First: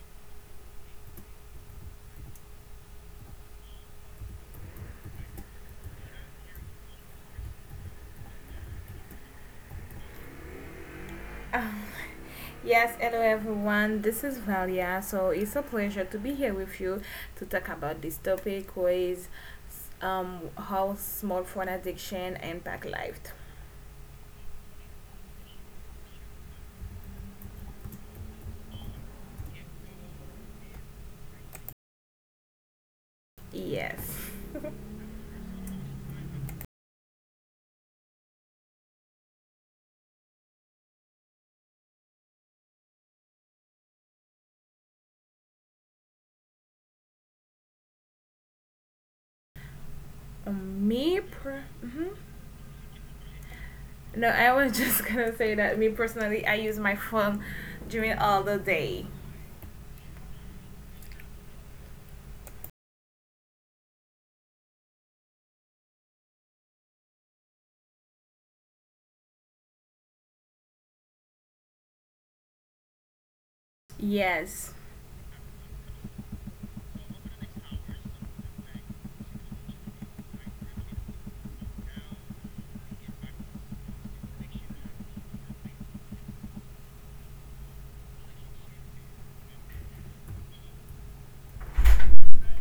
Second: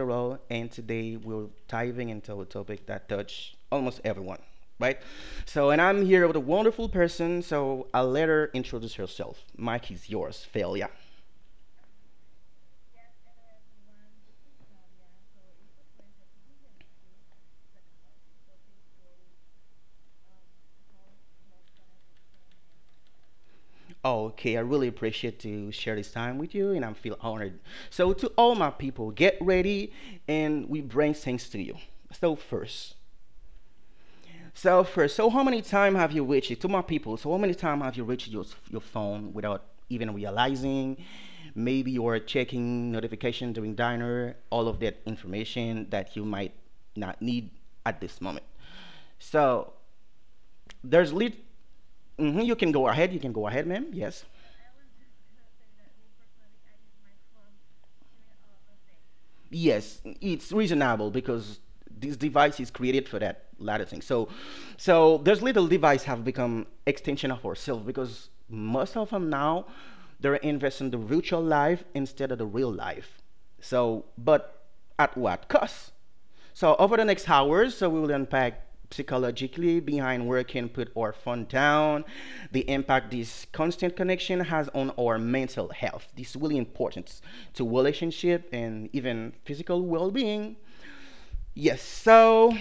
Hitterell, and today we're diving into a topic that touch almost everyone, right? So, and I'm here with a wonderful person. So, I'll let her introduce herself. Mike is yours, Failure. Um, yes, hello everyone. This is Valia. So it's a pleasure to be here with you to talk about this topic, which is how small phone addiction impact life. Oh, okay, I really appreciate to share this time with you, and I feel honored. So, to all my people, get ready, and we bring things to you. So first, Yes. So how many time have you reached it? To my people, so how many time have you reached your phone without even realizing? Maybe you are checking notification during dinner, all of that information that you might not need at this moment. So there's Me. lit. Per- Mhm, you can go ahead. You can go ahead, ma'am. Yes. no, I was just gonna say that me personally, I use my phone during all the day. Yes, it's reasonable because this device is created for that latter thing. So, so those little devices have become extension of ourselves because most of them now they're investing the virtual life instead of the real life. So, but Yes. at what cost? So over the next hours, so we will unpack psychologically behind where can put our phone down, the impact this constant connection has on our mental health. This is really important to relationship and even physical well-being. Yes, so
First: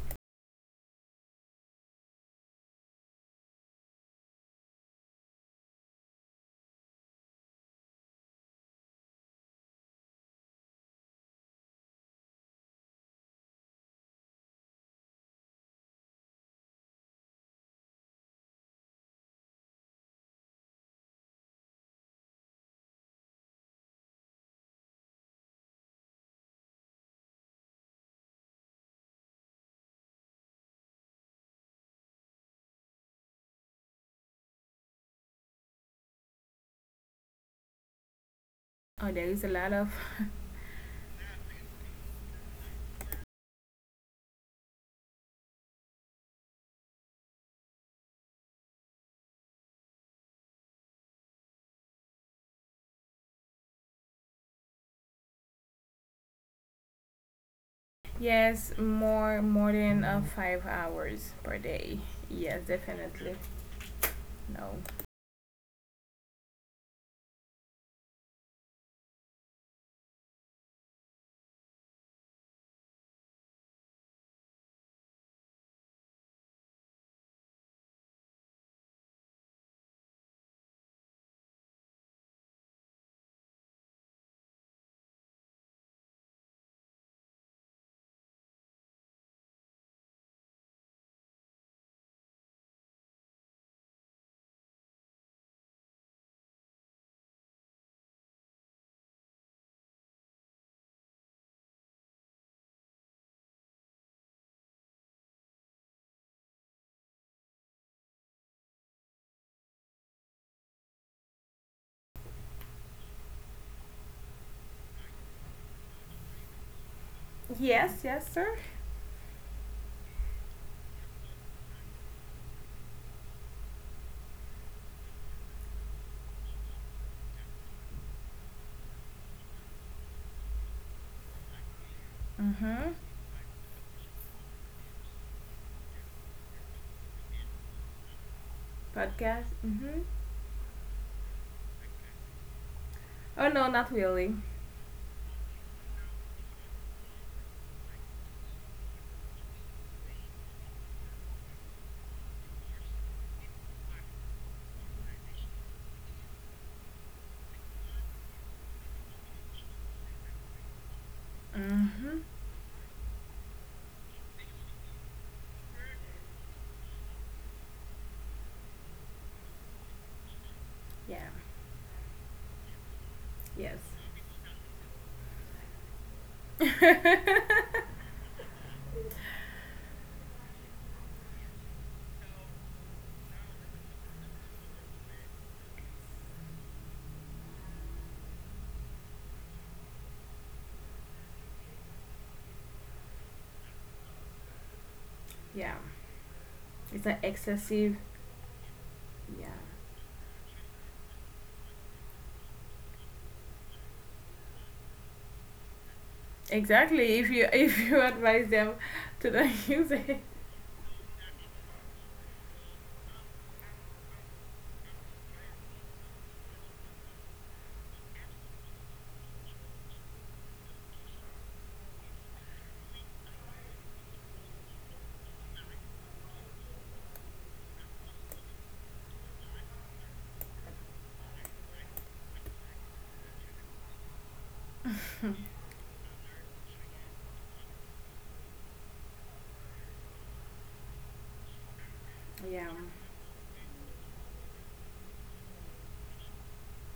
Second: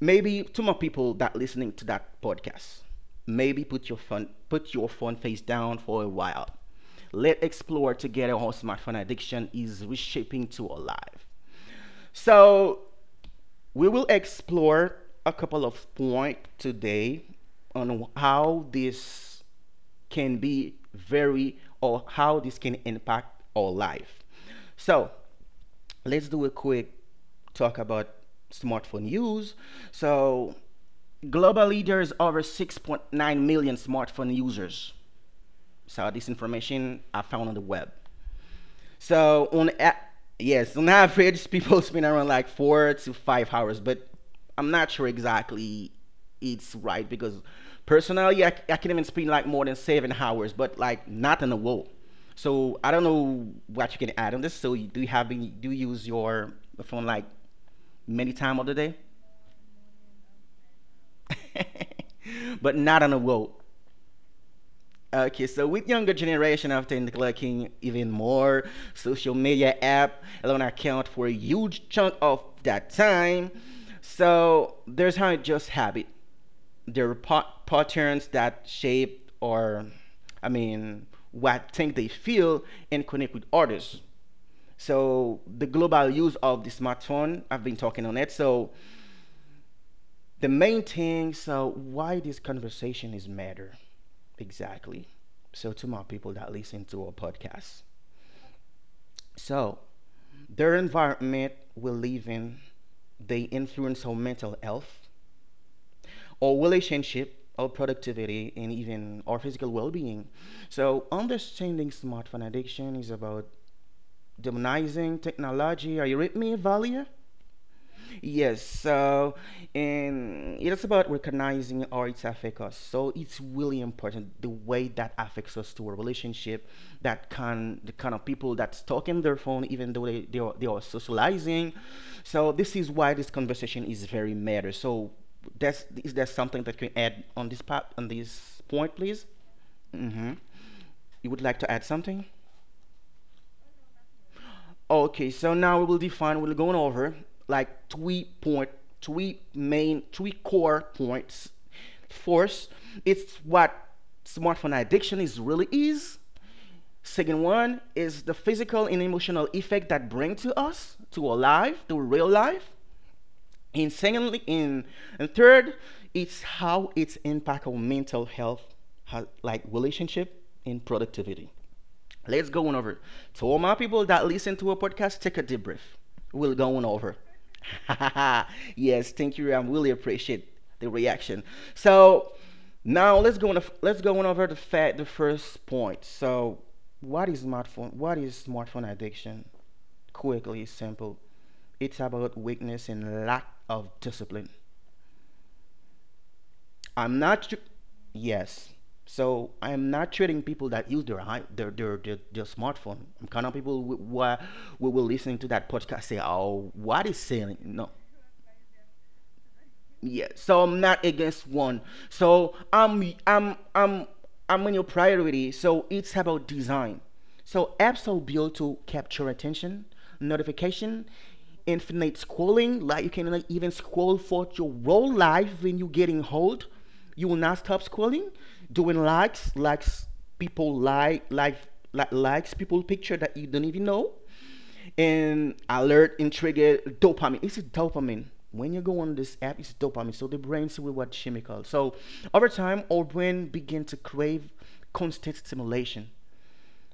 maybe to more people that listening to that podcast, maybe put your phone face down for a while. Let's explore together how smartphone addiction is reshaping to our life. So we will explore a couple of points today on how this can be very or how this can impact our life. So let's do a quick talk about smartphone use. So globally, there's over 6.9 million smartphone users. So this information I found on the web. Oh, there is So a on lot of a- yes, on average, people spend around like 4 to 5 hours, but I'm not sure exactly it's right because personally, I can even spend like more than 7 hours, but like not in a row. So I don't know what you can add on this. So you, do you use your phone like many time of yes, the day, more than 5 hours per day. Yes, but not on a definitely. row? No. Okay, so with younger generation after neglecting even more social media app alone account for a huge chunk of that time. So there's how it just habit. There are patterns that shape or I mean what think they feel and connect with others. So the global use of the smartphone, I've been talking on it. So the main thing, so why this conversation is matter. Exactly. So, to my people that listen to our podcast, so their environment we live in, they influence our mental health, our relationship, our productivity, and even our physical well-being. So, understanding smartphone addiction is about demonizing technology. Are you with me, Valia? Yes, yes, sir. Yes, so and it's about recognizing how it affects us. So it's really important the way that affects us to a relationship that can the kind of people that's talking their phone even though they are they are socializing. So this is why this conversation is very matter. So that's is there something that you can add on this part on this point please? Podcast. Mm-hmm. Mm-hmm. You would like to add something? Oh no, not really. Okay, so now we will define, we're going over like three point, three main, three core points. First, it's what smartphone addiction is really is. Second one is the physical and emotional effect that bring to us, to our life, to Mm-hmm. real life. And secondly, in and third, it's how it's impact our mental health, like relationship and Yeah. productivity. Let's go on over. To all my Yes. people that listen to a podcast, take a deep breath. We'll go on over. Yes, thank you. I really appreciate the reaction. So now let's go on. Let's go on over the fact, the first point. So, what is smartphone? What is smartphone addiction? Quickly, simple. It's about weakness and lack of discipline. Yeah. It's an I'm not. Tr- excessive. Yes. Yeah. So I am not treating people that use their their smartphone. I'm kind of people who will listening to that podcast say, "Oh, what Exactly. is If you selling?" if No. you advise them to not use it. Yeah. So I'm not against one. So I'm in your priority. So it's about design. So apps are built to capture attention, notification, infinite scrolling. Like you can like, even scroll for your whole life when you're getting old. You will not stop scrolling, doing likes, likes people like likes people picture that you don't even know, and alert and trigger dopamine. It's a dopamine. When you go on this app, it's dopamine. So the brain see what chemical. So over Yeah. time, our brain begin to crave constant stimulation.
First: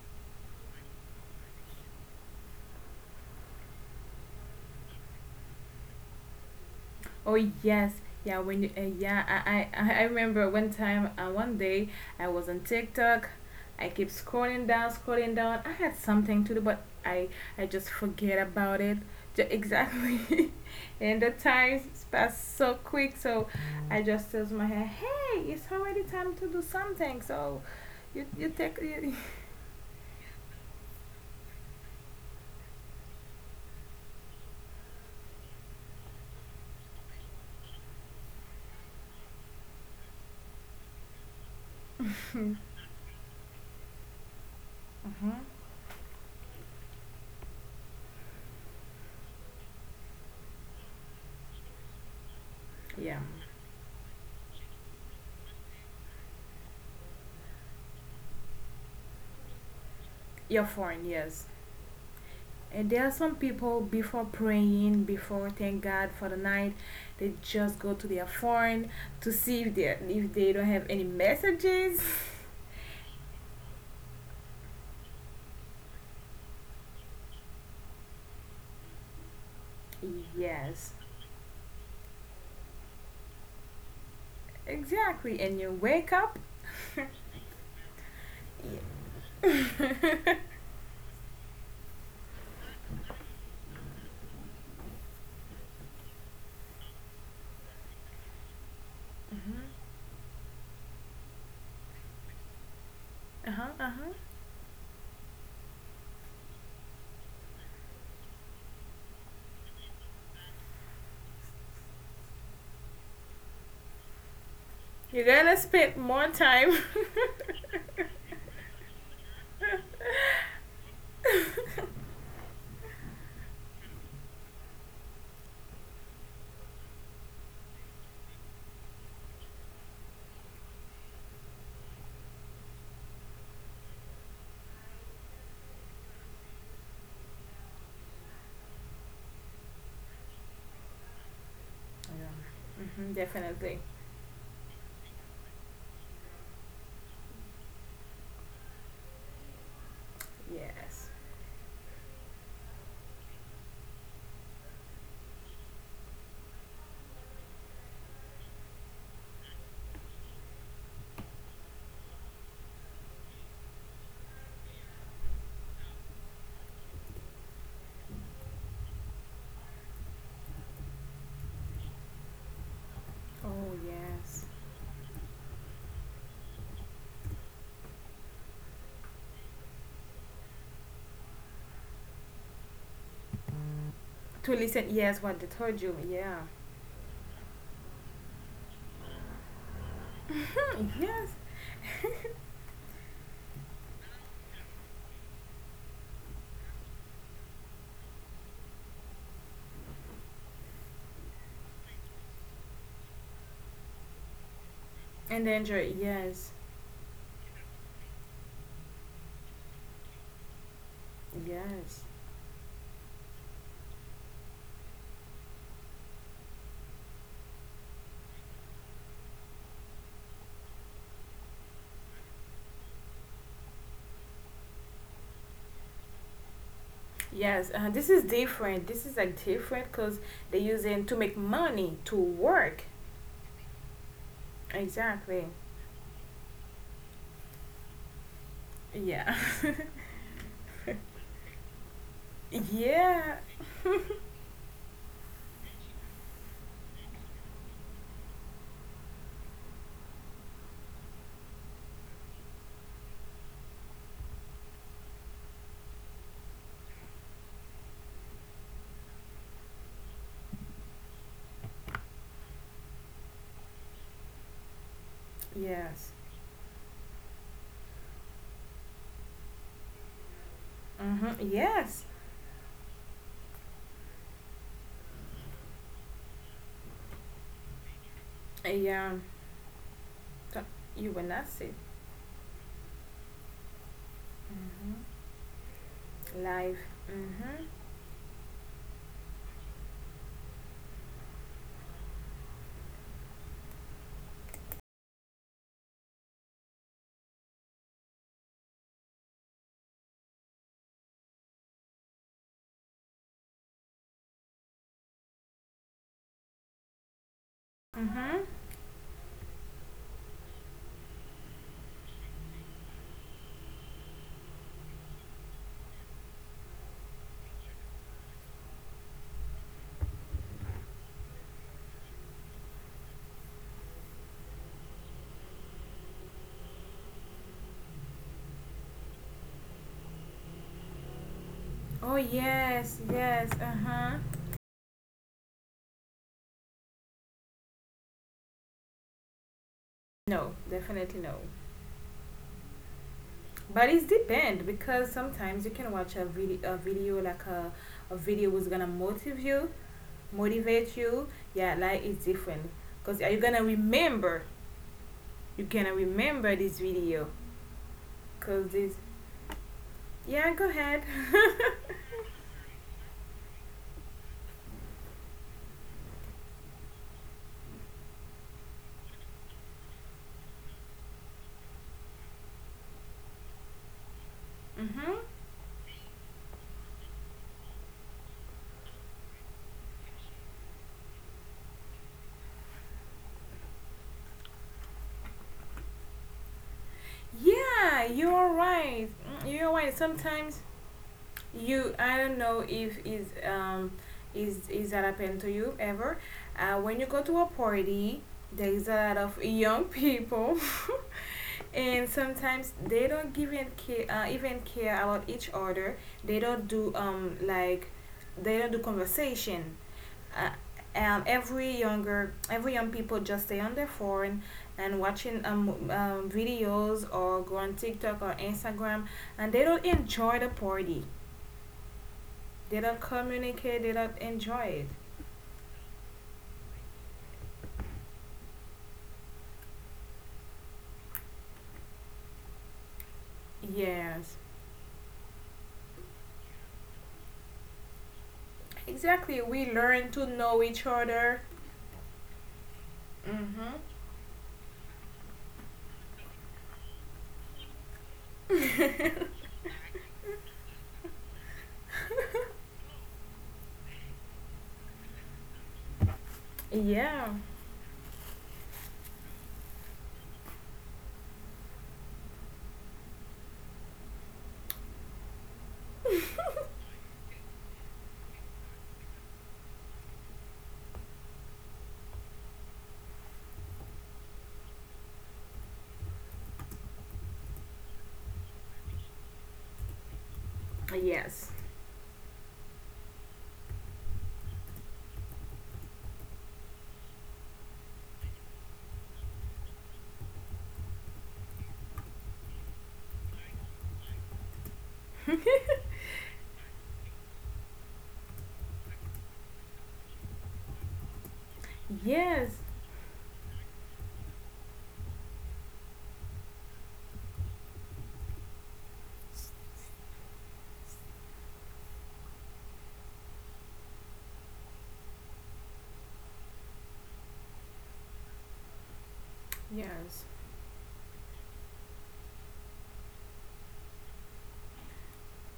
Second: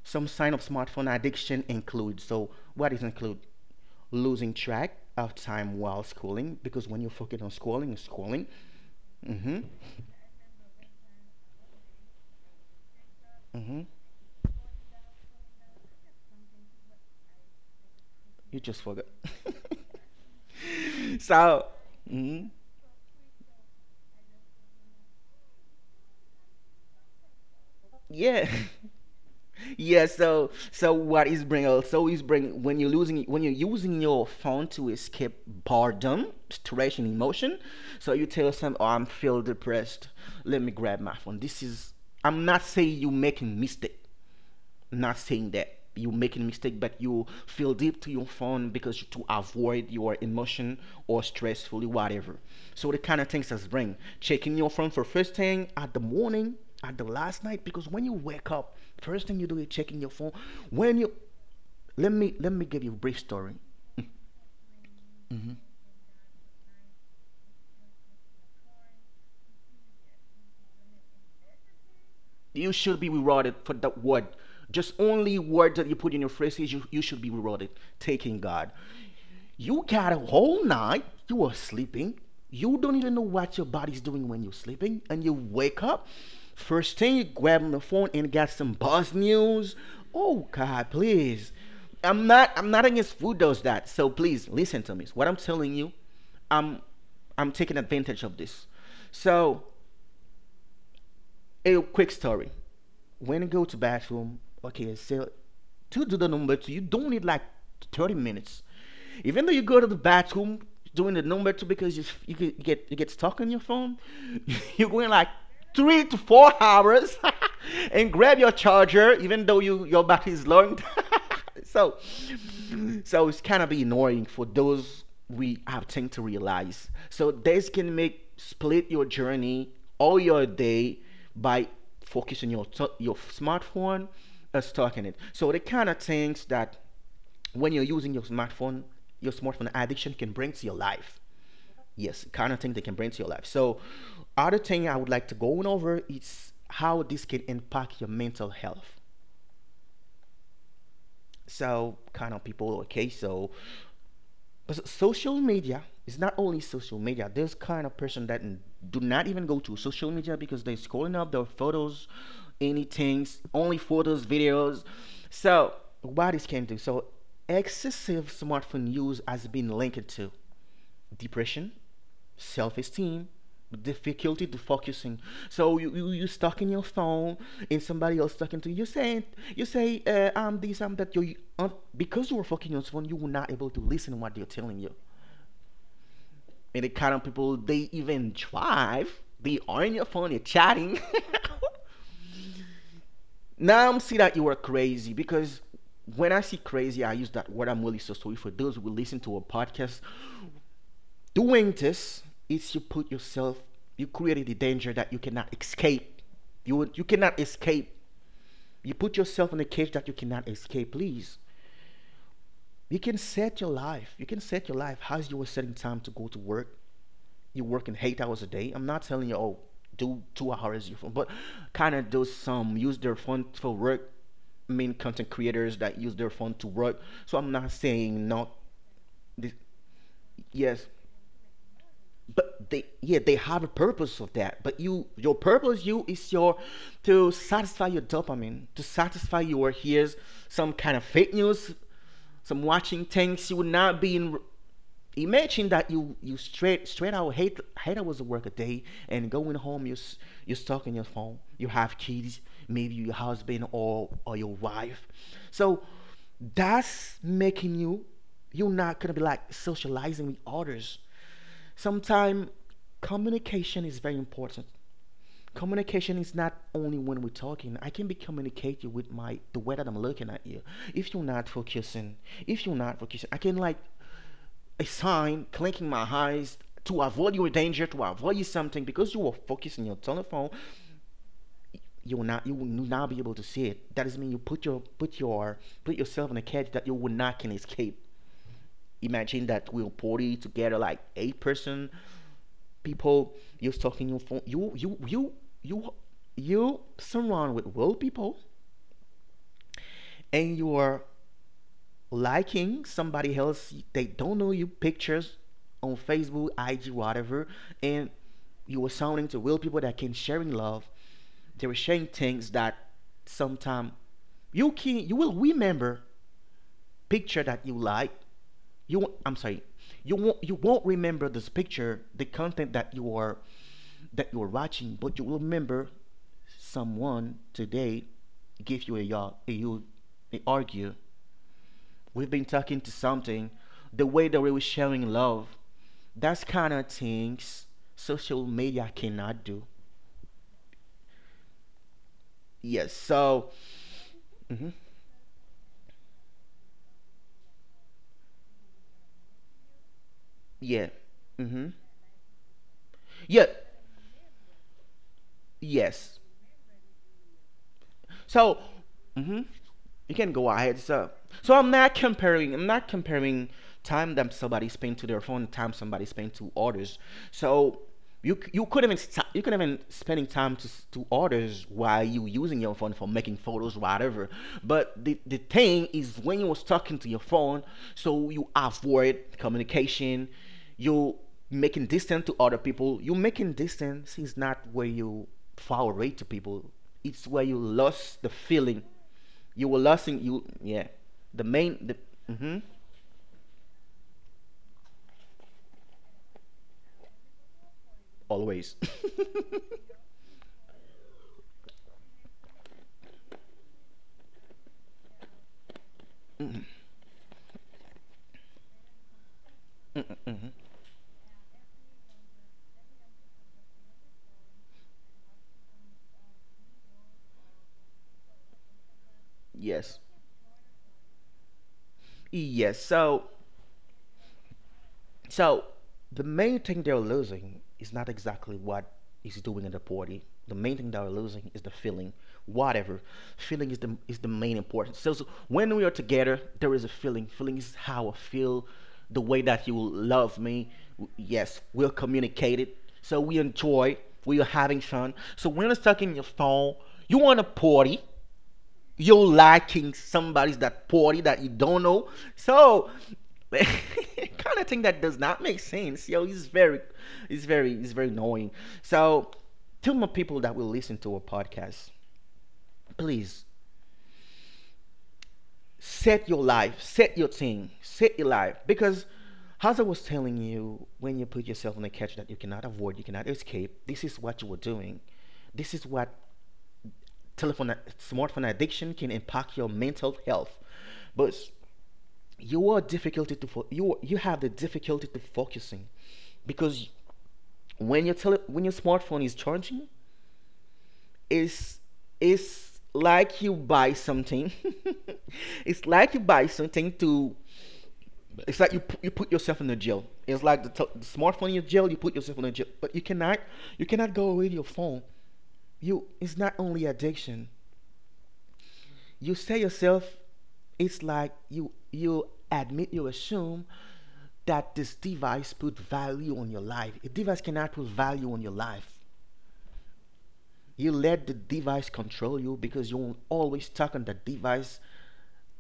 Some signs of smartphone addiction include so what is include losing track of time while scrolling because when you Oh focus on scrolling, yes, yeah. scrolling. When you, yeah, Mm-hmm. I remember one time, one day, I was on TikTok. Mm-hmm. I keep scrolling down, scrolling down. I had something to do, but I just forget You just about it. forget. Exactly, and the So, time mhm. passed so quick. So I just tells my head. Hey, it's already time to do something. So you Yeah, you take you, yeah. So, so what is bring also is bring when you're losing when you're using your phone to escape boredom, stress, and emotion. So you tell yourself, "Oh, I'm feel depressed. Let me grab my phone." This is I'm not saying you making mistake. Not Mhm. saying that you making a mistake, but you feel deep to your phone because to avoid your emotion or stressful whatever. So the kind Yeah, of things that's bring checking your phone for first thing at the morning, at the last night, because when you wake up, first thing you do is checking your phone. your When phone, you yes. let me give you And a there are brief some story. people before praying, before Mm-hmm. thank God for the night, they just go to their phone to see if they don't have any messages. You should be rewarded for that word. Just only word that you put in your phrases, you should be rewarded. Taking God. You got a whole Yes, night. You are sleeping. You don't even know what your body's doing when you're sleeping, and you exactly. And you wake up. wake up. First thing you grab on the phone and got some buzz Uh news. huh. Oh God, please. I'm not against who does that. So please listen to me. What I'm telling you, I'm. I'm taking advantage of this. So a quick story. When you Uh go huh. to bathroom, okay, so to do the number two, you don't need like 30 minutes. Even though you go to the bathroom doing the number two because you get stuck on your phone, you're going You're like gonna spend three to more four time. hours and grab your charger even though your battery is low so so it's kind of be annoying for those we have time to realize. So this can make split your journey or your day by focusing your your smartphone as talking it. So the kind of things that when you're using your smartphone addiction can bring to your life. Yes, kind of thing they can bring Hmm, to your life. So definitely. other thing I would like to go on over is how this can impact your mental health. Yes. So kind of people okay so but social media is not only social media. There's kind of person that do not even go to social media because they're scrolling up their photos, anything, only photos, videos. So what this can do? So excessive smartphone use has been linked to depression, self-esteem, Oh yes. difficulty to focusing. So you stuck in your phone, and somebody else talking to you. You say I'm this I'm that. Because you were fucking your phone, you were not able to listen what they're To telling listen. you Yes, what they told you. Yeah. and the kind of people they even drive, they are on your phone, you're chatting. yes. Now I'm see that you are crazy because when I see crazy, I use that word. I'm really so sorry for those who listen to a podcast. Doing this is you put yourself, you created the danger that you cannot And enjoy. escape. Yes. You cannot escape. You put yourself in a cage that you cannot escape. Please, Yes. you can set your life. You can set your life as you were setting time to go to work. You're working 8 hours a day. I'm not telling you, oh, do 2 hours your phone, but kind of do some use their phone for work. I mean, content creators that use their phone to work. So I'm not Yes, this saying is not different. This is like this. different because they Yes, using to make money to but they work. yeah they have a purpose of that. But your Exactly. purpose you is your to satisfy your dopamine, to Yeah. satisfy your, here's some kind of fake news, some watching yeah. things you would not be in. Imagine that you straight out hate hours of work a day, and going home, you're stuck in your phone. You have kids, maybe your husband or your wife, so that's making you. You're not gonna be like socializing with others. Sometimes communication is very important. Yes. Communication is not only when we're talking. I can be communicating with my the way that I'm looking at you. If you're Mhm. not Yes. focusing, I can like a sign clinking my eyes to avoid your danger, to avoid you something, because Yeah. you are focusing your telephone, So you will not see. You will not be able to see it. That doesn't mean you put yourself in a Mm. cage Live. that you will not can Mhm. escape. Imagine that we'll party together like eight-person people. You're talking your phone. You you surround with world people, and you are liking somebody else. They don't know you pictures on Facebook, IG, whatever, and Mhm. you were sounding to real people that can sharing love. They were sharing things that sometime you will remember picture that you like. You I'm sorry. You won't remember this picture, the content that you are watching, but you will remember someone today give you a y'all a you, they argue. Oh We've been talking to yes. something, Yes. Uh the huh. way that we were sharing love. That's kind of things social media cannot do. No, definitely no. Yes. So, But it's depend mhm, because sometimes you can watch a video like a video who's gonna motivate you, yeah. motivate you, Mm-hmm. yeah, life is different because you're Yeah. gonna remember, you're gonna Yes. remember this video So. because this hmm you can go yeah go ahead. ahead So, I'm not comparing. I'm not comparing time that somebody spent to their phone, time somebody spent to others. So you could even spending time to others while you using your phone for making photos, whatever. But the hmm, the thing is when you was talking to your phone, so you avoid communication. You making distance to other people. You making distance is not where you far away to people. It's where you yeah lost the you're feeling. right. Mm, You you're will right lasting you, sometimes yeah. The main you, the I don't mm-hmm, know if is is that happened to you ever, when you go to a party there always. is a lot of young people and sometimes they don't give in care, even care about each other. They don't do like they don't do conversation. Mm-mm, Uh, mhm. Every young people just stay on their phone and watching videos or go on TikTok or Instagram, and they don't Yes. enjoy the party. Yes. They don't So communicate. They don't enjoy it. So the main thing they're losing is not exactly what is doing in the party. The main thing they're losing is the feeling. Whatever, feeling is the Yes, main importance. So, when we are together, there is a feeling. Feeling is how I feel, the exactly. way that We you learn to love know me. each other. Yes, we'll communicate it. So we Mhm. enjoy. We are having fun. So when you're stuck in your phone, you want a party. You're liking somebody that party that you don't know. So kind of thing that does not make sense. Yo, it's very, yeah. It's very annoying. So to my people that will listen to a podcast, please set your life, set your thing, set your life. Because as I was telling you, when you put yourself in a catch that you cannot avoid, you cannot escape, this is what you were doing. This is what telephone smartphone addiction can impact your mental health. But yes. you are difficulty to fo- you have the difficulty to focusing, because when your smartphone is charging, it's it's like you buy something. It's like you buy something to, it's like you put yourself in a jail. It's like the smartphone in your jail. You put yourself in a Yes. jail, but you cannot go away with your phone. You, it's not only addiction, you say yourself. It's like you admit, you assume that this device put value on your life. A device cannot put value on your life. Yes. You let the device control you, because you won't always stuck on the device,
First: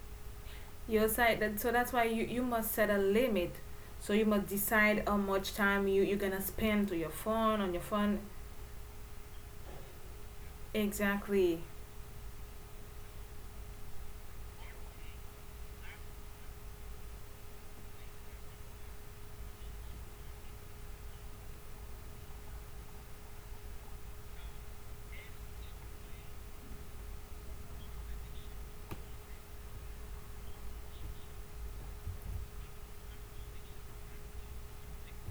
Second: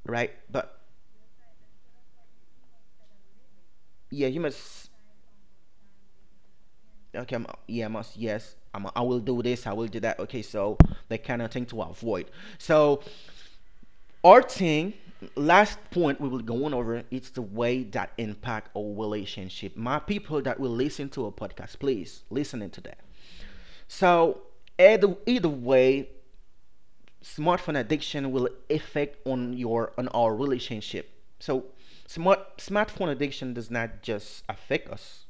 right? But Your side that so that's why you, you must set a limit. So you yeah, you must must. decide how much time you, you're gonna spend to your Okay, phone on your yeah, I must, phone. yes, I will do this, I will do that, okay, so that kind of Exactly. thing to avoid. So, our thing, last point we will go on over, it's the way that impact our relationship. My people that will listen to a podcast, please listen into that. So either way, smartphone addiction will affect on your on our relationship. So smartphone addiction does not just affect us,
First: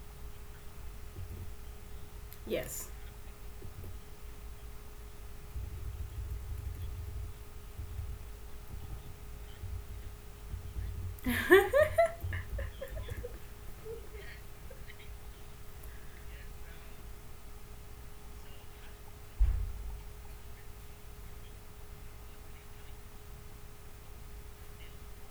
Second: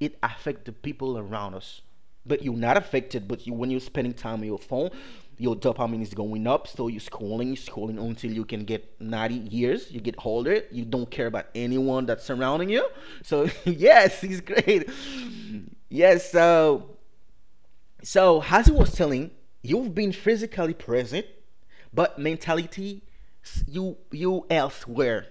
it affect the people around us. But you're not Yes. affected. But you, when you're spending time on your phone, your dopamine is going up. So you're scrolling, scrolling until you can get 90 years. You get older. You don't care about anyone that's surrounding you. So yes, it's great. Yes. So as he was telling, you've been physically present, but mentality you elsewhere.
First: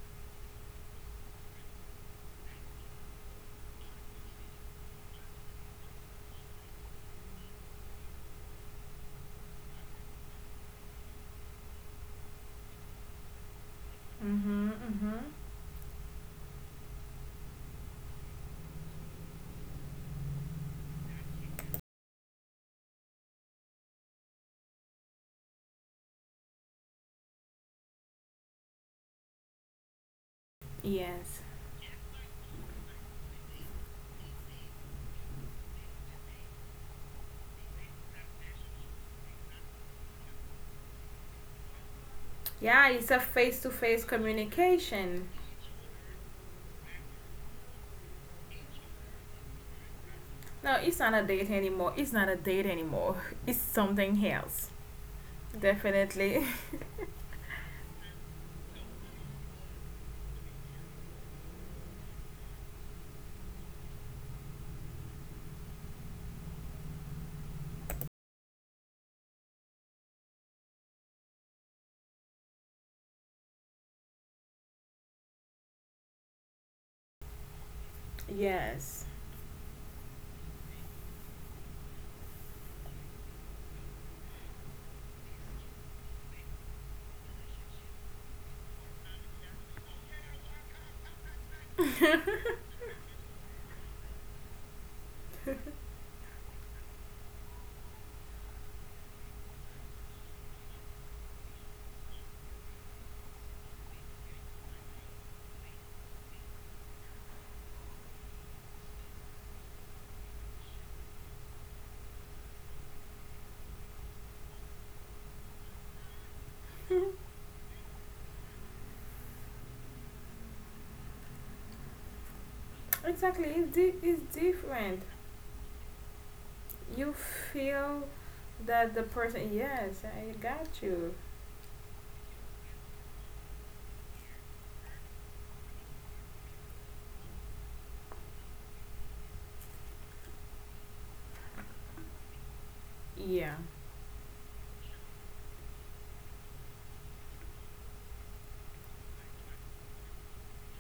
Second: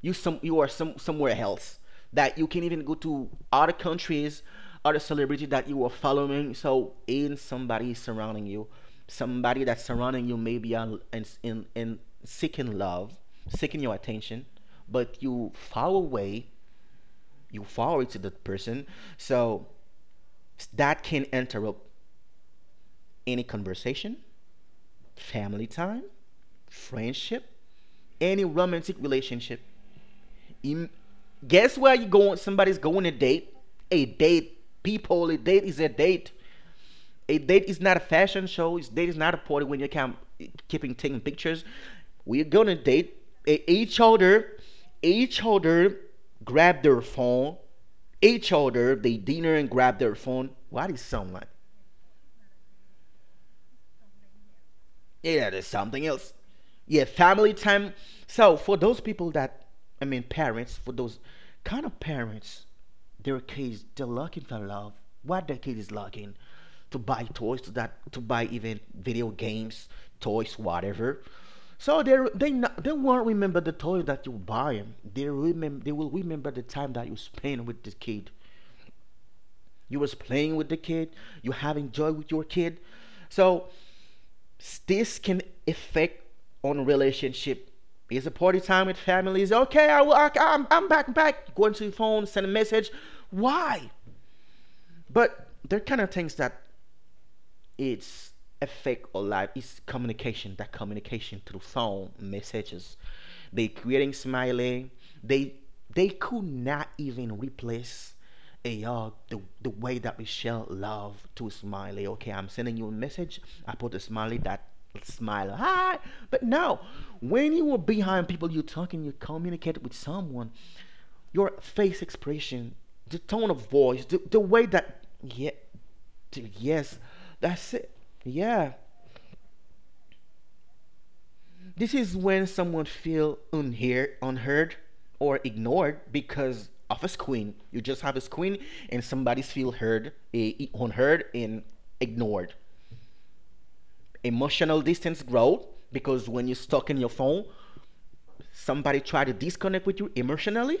You are somewhere else that you can even go to other countries, other celebrity that you are following. So in somebody surrounding you, somebody that's surrounding you maybe in seeking love, seeking your attention, Mm-hmm. Mm-hmm. but you far away, to that person. So that can interrupt any conversation, family time, friendship, any romantic relationship. Yes. Guess where you going? Somebody's going a date. A date, people. A date is a date. A date is not a fashion show. A date is not a party when you can keeping taking pictures. We're gonna Yeah, date, it's a face to each face other. communication. Each other grab their phone. Each other they dinner and grab their phone. No, What is it's not a sound like? date anymore. It's not a date anymore. It's something else. Yeah, there's something else. Definitely. Yeah, family time. So for those people that, I mean, parents, for those kind of parents, their kids, they're looking for love. What their kid is looking to buy toys to that to buy even video games, toys, whatever. So they won't remember the toys that you buy them. They will remember the time that you spend with the kid. Yes. You was playing with the kid. You having joy with your kid. So this can affect on relationship. Is a party time with families? Okay, I will. I'm back. Going to your phone, send a message. Why? But they're kind of things that it's effect on life is communication, that communication through phone messages, they creating smiley. They they could not even replace the way that we share love to smiley. Okay, I'm sending you a message, I put a smiley that smile hi. But no, when you are behind people you're talking, you communicate with someone. Your face expression, the Exactly. tone of voice, the, It's the way different. that, yeah. Yes, You that's it. feel Yeah. that the person, yes, I got you. This is when someone feel unhear, unheard or ignored because of a screen. You just have a screen and somebody's feel heard, unheard and ignored. Yeah. Emotional distance grow, because when you're stuck in your phone, somebody try to disconnect with you emotionally,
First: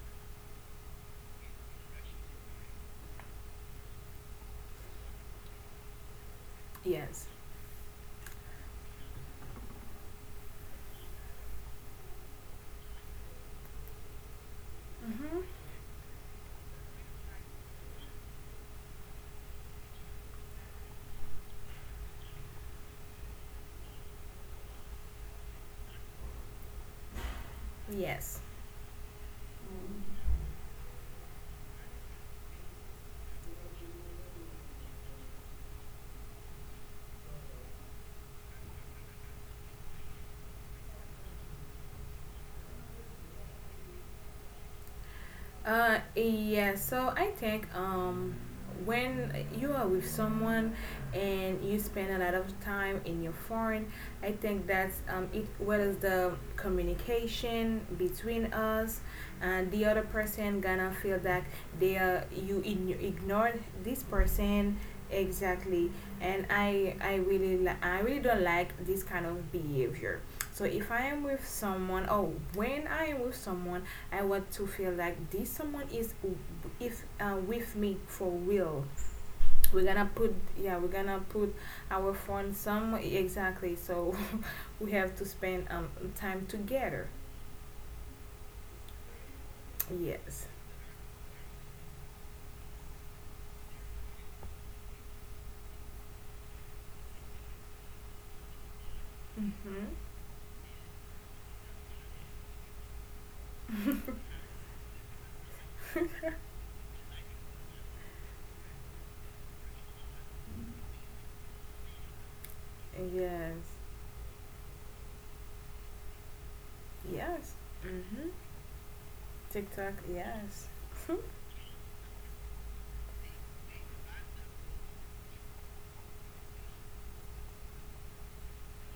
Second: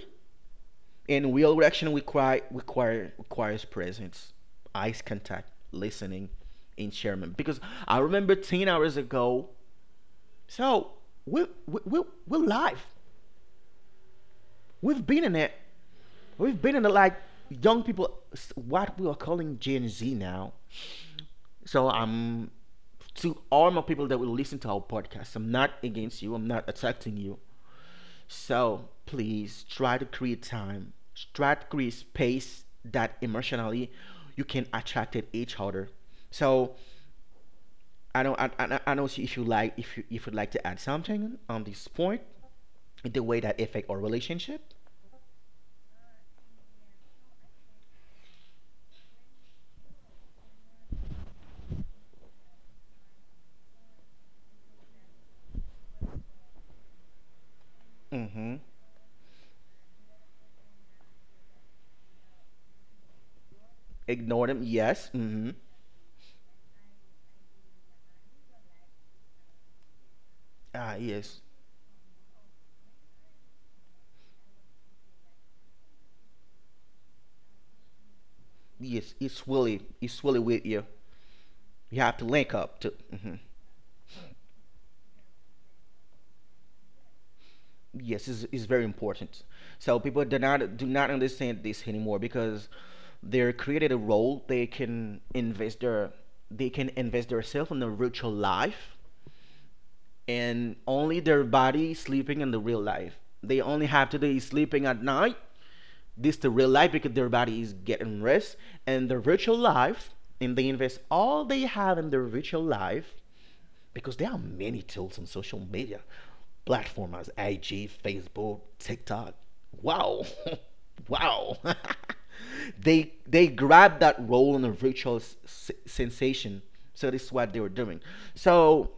and real reaction require, requires presence, eyes contact, listening and Yes. sharing. Because I remember 10 hours ago. So we we we we're live. We've been in it. Mm-hmm. We've been in it like young people, what we are calling Gen Z now. So I'm, to all my people that will listen to our podcast, I'm not against you. I'm not attacking you. Yes. So please try to create time. Try to create space that emotionally you can attract at each other. So I don't. I know if you like, if you'd like to add something on this point, the way that affect our relationship. Yeah, so I think when you are with someone and you spend a lot of time in your phone, I think that's it. What is the communication between Mm-hmm. us, and the other person gonna feel that they are you ignored this Ignore them. person Yes. Mm-hmm. exactly, and I really don't like this kind of behavior. So if Ah, I am yes. with someone, oh, when I am with someone I want to feel like this someone is if with me for real. Yes. We're gonna It's put really with yeah, you. we're gonna put You our have to link phone up to. somewhere Mm-hmm. exactly. So we have to spend time together. Yes, it's very important. So people Yes. Do not understand this anymore, because they're created a role. They can invest their, they can invest themselves in the virtual life, Mhm. and only their body sleeping in the real life. They only have to be sleeping at night, this the real life because their body is getting rest, and their virtual life, and they invest all they have in their virtual life, Yes. because there are many tools on social media platforms as Yes. IG, Mhm. Facebook, TikTok. TikTok. Wow. Yes. Wow. They grab that role in a virtual sensation. So this is what they were doing. So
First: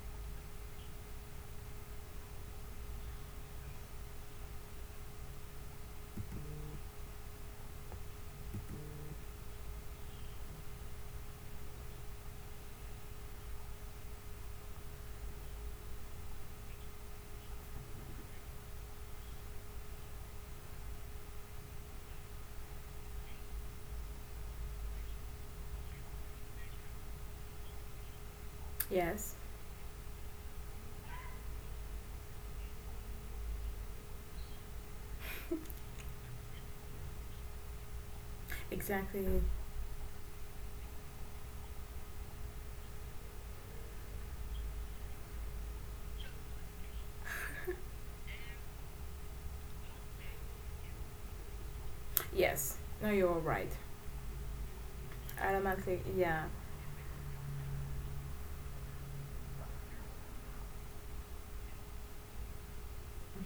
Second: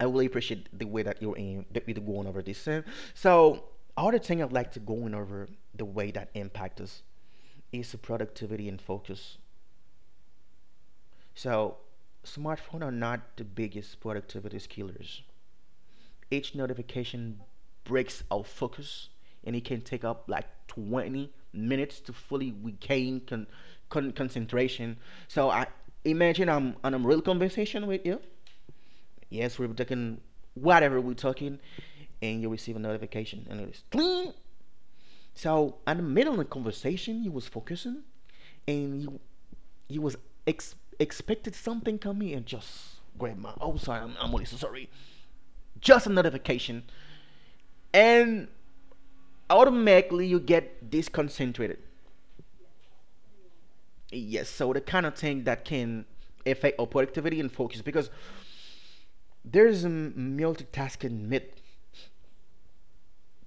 I really appreciate the way that you're in that we're going over this thing. So other thing I'd like to go in over, the way that impact us, is productivity and focus. So smartphones are not the biggest productivity killers. Each notification breaks our focus, and it can take up like 20 minutes to fully regain concentration. So I imagine I'm on a real conversation with you. yes. Yes, we're talking, whatever we're talking, and you receive a notification, and it's clean. So, in the middle of the conversation, you was focusing, and you. Exactly. You was expected something from me and just grabbed my. Oh, sorry, I'm really so sorry. Just a notification, and automatically you get disconcentrated. Yes. No, you're right. Yes, so the kind of thing that Automatically. can Yeah. affect our productivity and focus, because there's a multitasking myth,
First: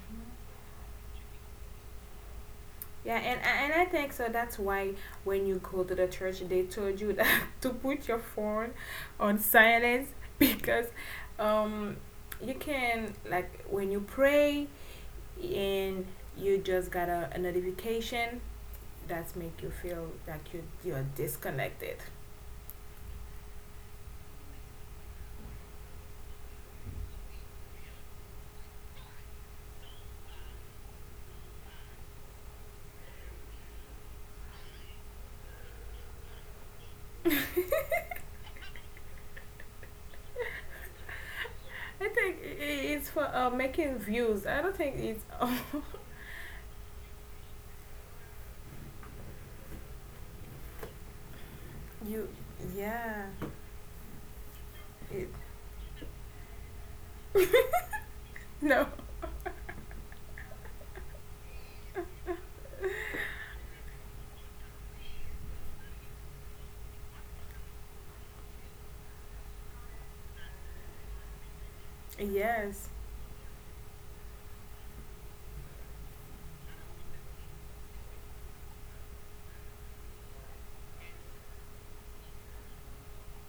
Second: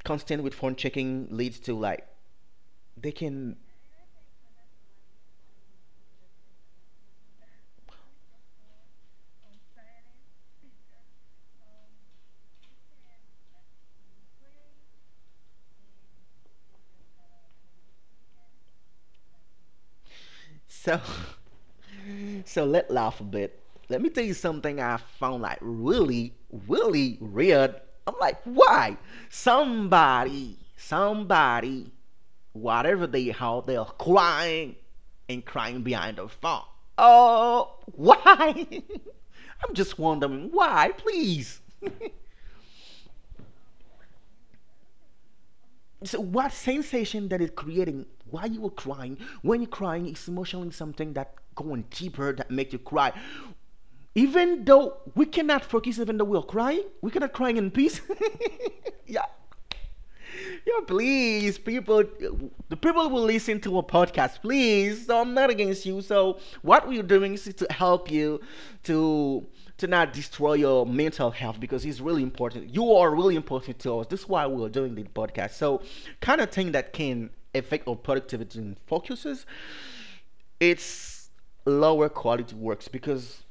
constant with phone checking leads to, like, they Yeah, can. and I think so. That's why when you go to the church, they told you that to put your phone on silence because um, you can like when you pray and you just got a notification that's make you feel like you So you're disconnected. so let's laugh a bit. Let me tell you something I found like really, really weird. I'm like, why? Somebody, whatever they have, they're crying and crying behind their phone. Oh, why? I'm just wondering why, please. I think it's for making views. I don't think it's So what sensation that is creating? Why you were crying? When you're crying, it's emotionally something that going you. deeper that make you cry. Yeah. Even though we It, cannot focus, even though we're crying, we cannot crying in peace. no. Yeah. Yeah, please, people. The people will listen to a podcast, please. So I'm not against you. So what we're doing is to help you to not destroy your mental health because it's really important. Yes. You are really important to us. This is why we're doing the podcast. So kind of thing that can affect our productivity and focuses, it's lower quality works because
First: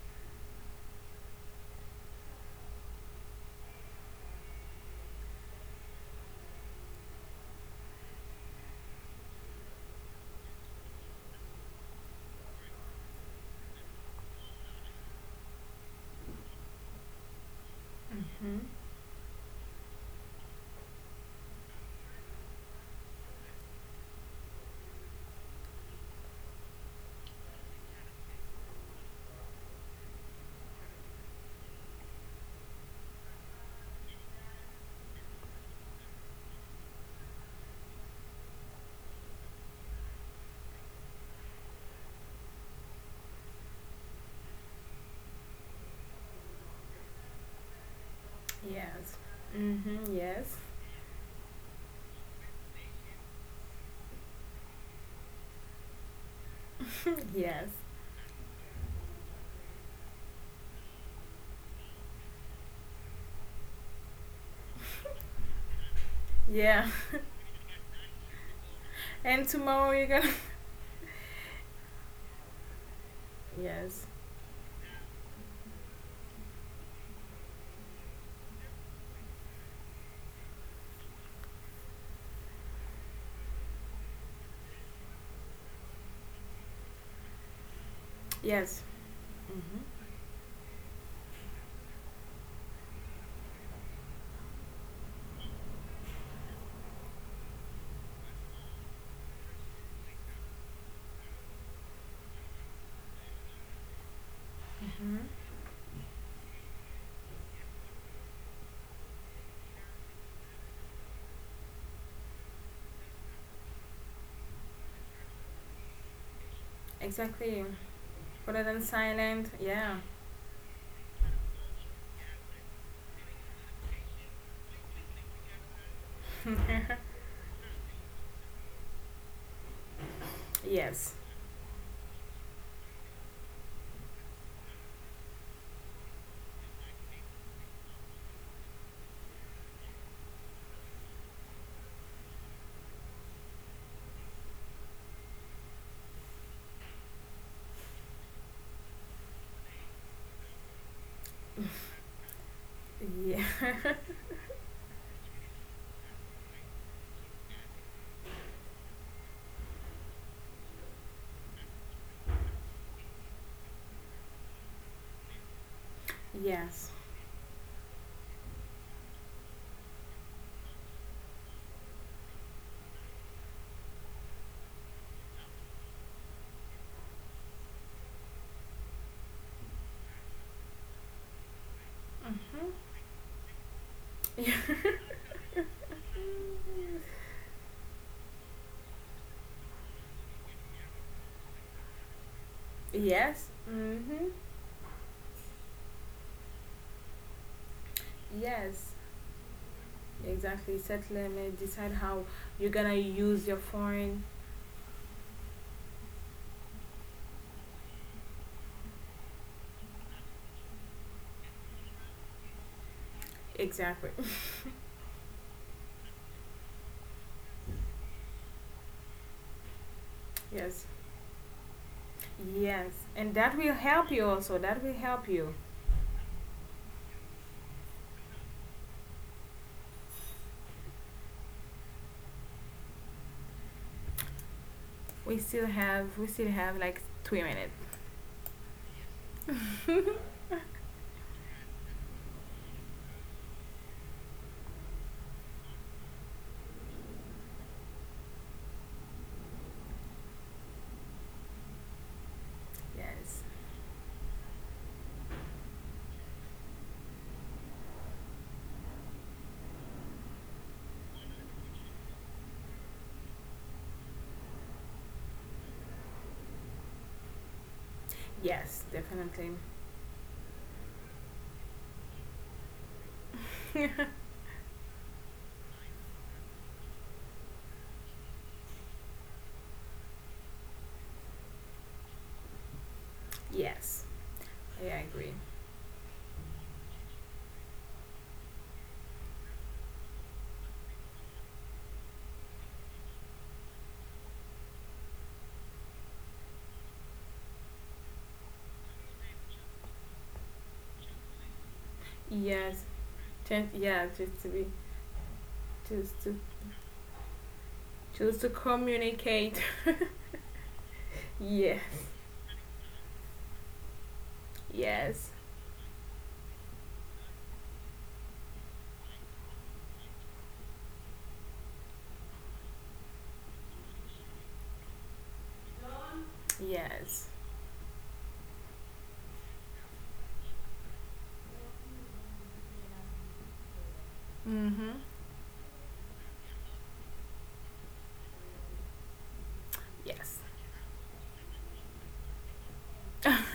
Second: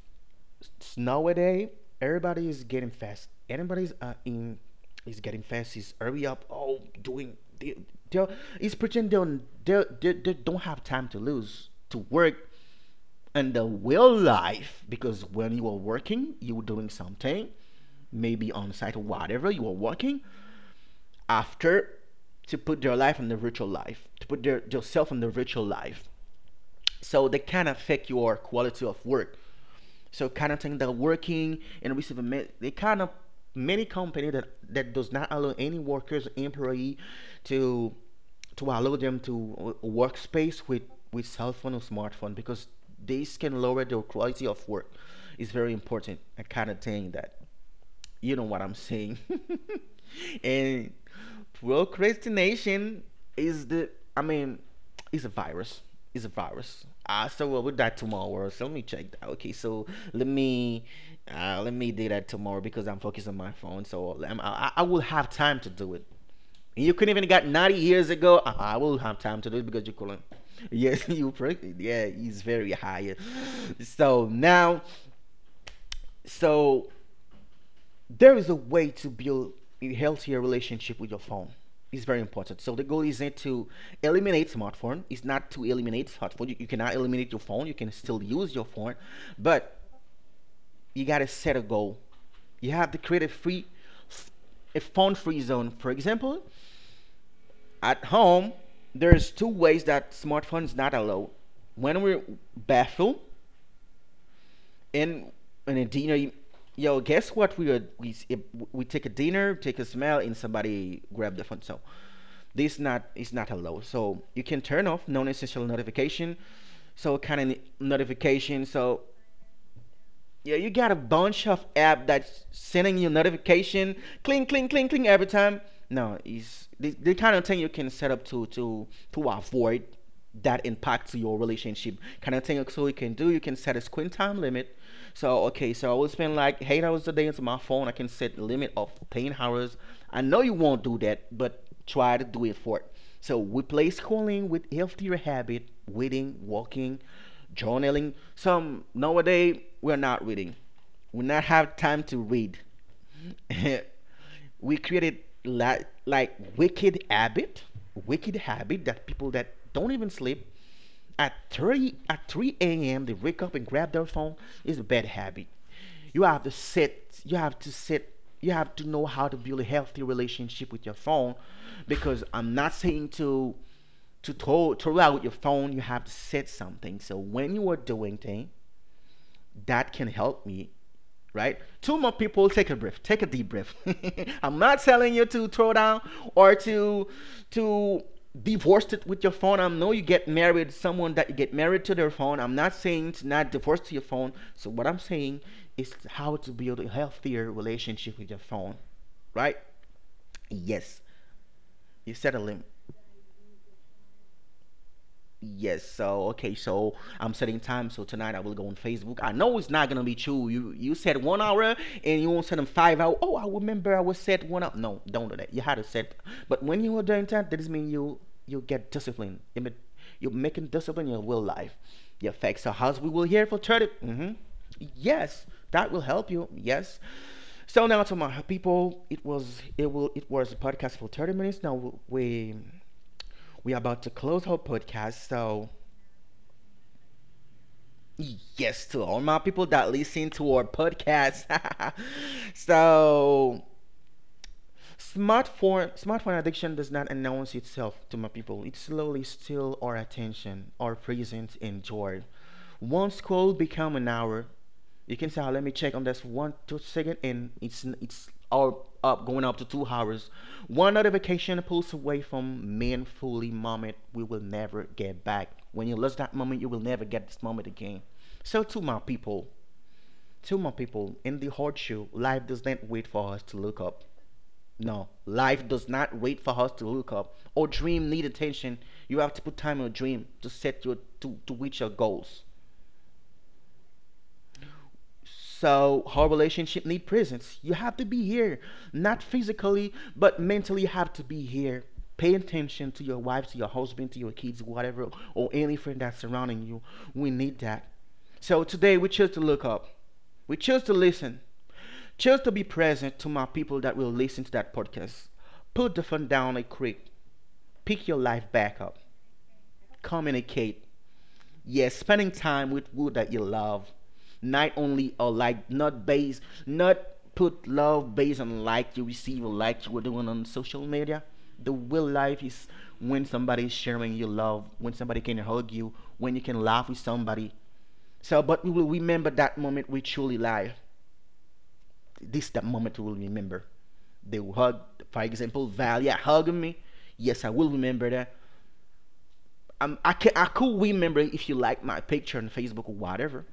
nowadays everybody is getting fast. Everybody's in is getting fast. Is hurry up. Oh, doing they they is pretend they they don't have time to lose to work in the real life because when you are working, you are doing something, maybe Mm-hmm. on site or whatever you are working. After to put their life in the virtual life, to put their self in the virtual life. So they can affect your quality of work. So kind of thing that working and receive a they kind of many company that does not allow any workers employee to allow them to workspace with cell phone or smartphone because this can lower their quality of work. It's very important. A kind of thing that you know what I'm Yes. saying. Mm-hmm. Yes. And procrastination is I mean, it's a virus. It's a virus. Ah, so well, yes. we'll do that tomorrow. So let me check that. Okay, so let me, let me do that tomorrow because I'm focused on my phone. So I'm, I will have time to do it. Yeah. You couldn't even got 90 years ago. I will have time And to do it because tomorrow you you're couldn't. gonna. Yes, you. Yeah, he's very high. Yes. So now, so there is a way to build a healthier relationship with your phone. It's very important. So the goal isn't to eliminate smartphone. It's not to eliminate smartphone. You cannot eliminate your phone. You can still use your Yes. phone, but Mm-hmm. you gotta set a goal. You have to create a free, a phone-free zone. For example, at home, there's two ways that smartphones not allowed. When we're bathroom Mm-hmm. and a dinner. You- Yo, guess what? We would we if we take a dinner, take a smell, and somebody grab the phone. So this not is not allowed. So you can turn off non-essential notification. So kind of Exactly. Rather notification. than So silent. Yeah. yeah, you got a bunch of app that's sending you notification, cling, cling, cling, cling every time. No, it's the kind of thing you can set up to avoid that impact Yes. to your relationship. Kind of thing so you can do, you can set a screen time limit. So okay, so I will spend like 8 hours a day into my phone. I can set a limit of 10 hours. I know you won't do that, but try to do it for it. So replace calling with healthier habit, reading, walking, journaling. Some nowadays we're not reading. We not have time to read. Yeah. We created li- like wicked habit that people that don't even sleep at 3 a.m. they wake up and grab their phone is a bad habit. You have to yes. set. You have to set. You have to know how to build a healthy relationship with your phone, because I'm not saying to throw, throw out your phone, you have to set something. So when you are doing thing, that can help me, right? Two more people, Mm-hmm. take a breath, take a deep breath. I'm Yeah. not telling you to throw down or to to divorce it with your phone. I know you get married, someone that you get married to their phone. I'm not saying to Yes. not divorce to your Mm-hmm. phone. So what I'm saying is how to build a healthier relationship with your phone, Yes. right? Exactly. Yes, Set limit. Decide you how set a limit. you're gonna use your phone. Yes. So okay. So I'm setting time. So tonight I will go on Facebook. I know it's not gonna be true. You said 1 hour and you won't set them 5 hour. Oh, I remember I Exactly. was set 1 hour. No, don't do that. You had to set. But when you are doing that, that doesn't mean you get discipline. I mean, you're making Yes. discipline in your real life. Your facts are Yes. house. We will And hear that for will 30. help you Mm-hmm. also. That will help Yes, you. that will help you. Yes. So now to my people, it was a podcast for 30 minutes. Now we are about to close our podcast. We still So have we still have like 3 minutes. yes, to all my people that listen to our podcast. So, smartphone addiction does not announce itself to my people. It slowly steals our attention, our presence, and joy. One Yes. scroll become an hour. You can say, "Ah, let me check on this one, 2 second, and it's all up going up to 2 hours." One notification pulls away from meaningfully moment we will never get back. When you lose that moment, you will never get this moment again. So, to Yes, my people, definitely. two more people in the horseshoe. Life does not wait for us to look up. No, life does not wait for us to look up. Our dream need attention. You have to put time in your dream to set your to reach your goals. Yes. I agree. So our relationship need presence. You have to be here, not physically, but mentally. You have to be here. Pay attention to your wife, to your husband, to your kids, whatever, or any friend that's surrounding you. We need that. So today we choose to look up. We choose to listen. Just to be Yes, present to my just, people that yeah, will just listen to to be that podcast. Put the just phone to down a creek. Pick your just life to back up. communicate. Communicate. Yes, Yes, spending time with who that you love. Not only or yes. like not based not put love based on like you receive or like you were doing on social media. The real life is when somebody is sharing your love, when somebody can hug you, when you can laugh with Yes. somebody. So but we will remember that moment we truly live. This that moment we will remember. They will hug. Mhm. For example, Valia hugged me. Yes, I will remember that. I can Yes. I could remember if you like my picture on Facebook or whatever.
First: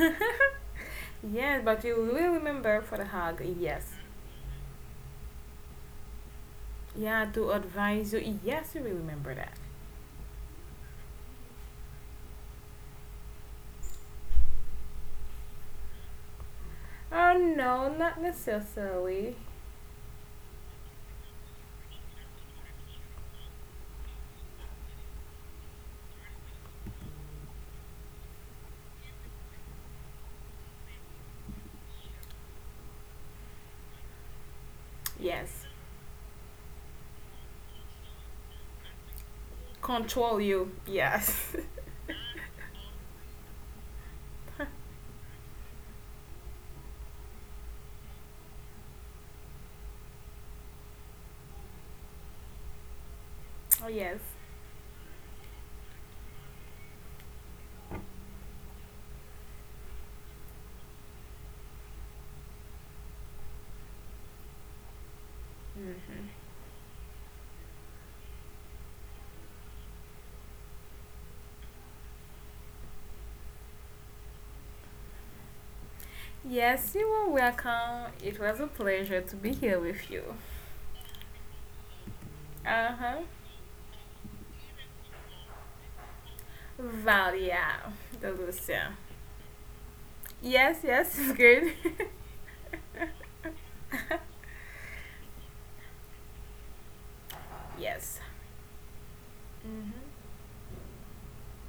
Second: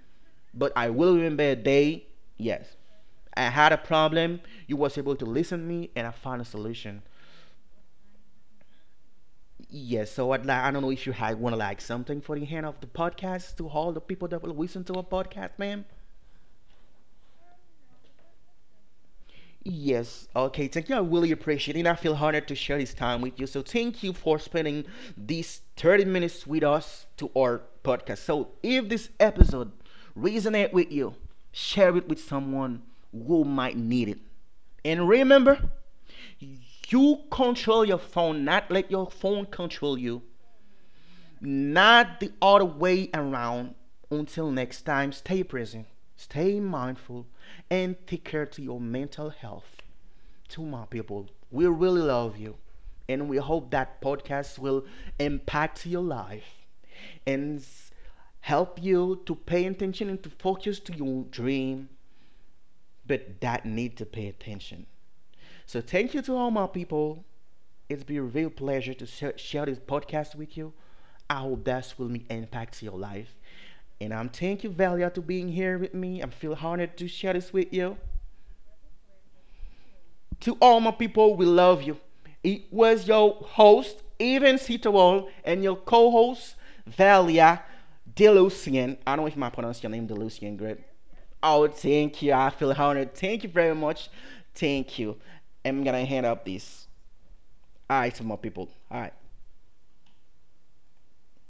But I will remember a Yes. But you day. will Yes, remember for the hug. I had a Yes, problem. You was able to listen to me, and I found a solution. yeah. To advise you. Yes, you will remember that. Yes, so I'd like, I don't know if you had want to like something for the hand of the podcast to all the people that will listen to a podcast, man. Oh no, not necessarily. Yes, okay, thank you. I really appreciate it. I feel honored to share this time with you. So, thank you for spending these 30 minutes with us to our podcast. So, if this episode resonate with you, share it with someone who might need it. And Yes, remember, you control your phone, not let your phone control you, control you. Yes, not the other way around. Until next time, stay present, stay mindful, and take care to your mental health to my people. We really love you. And we hope oh that yes. podcast will impact your life and help you to pay attention and to focus to your dream, but that need to pay attention. So thank you Mhm. to all my people. It's been a real pleasure to share this podcast with you. I hope that will impact your life. And I'm thank you, Valia, to being here with me. I feel Yes, honored you to are share this with you. welcome. It was a pleasure to be here with you. To all my people, we love you. It Uh was huh. your host, Evan Sitowol, and your co host, Valia Valia, the Lucia. Delusian. I don't know if I pronounced your name Delusian Yes, great. yes, Oh, good. thank you. I feel honored. Thank you very much. Thank you. I'm going to hand up this. All right, Yes. to my people. All right. Mm-hmm.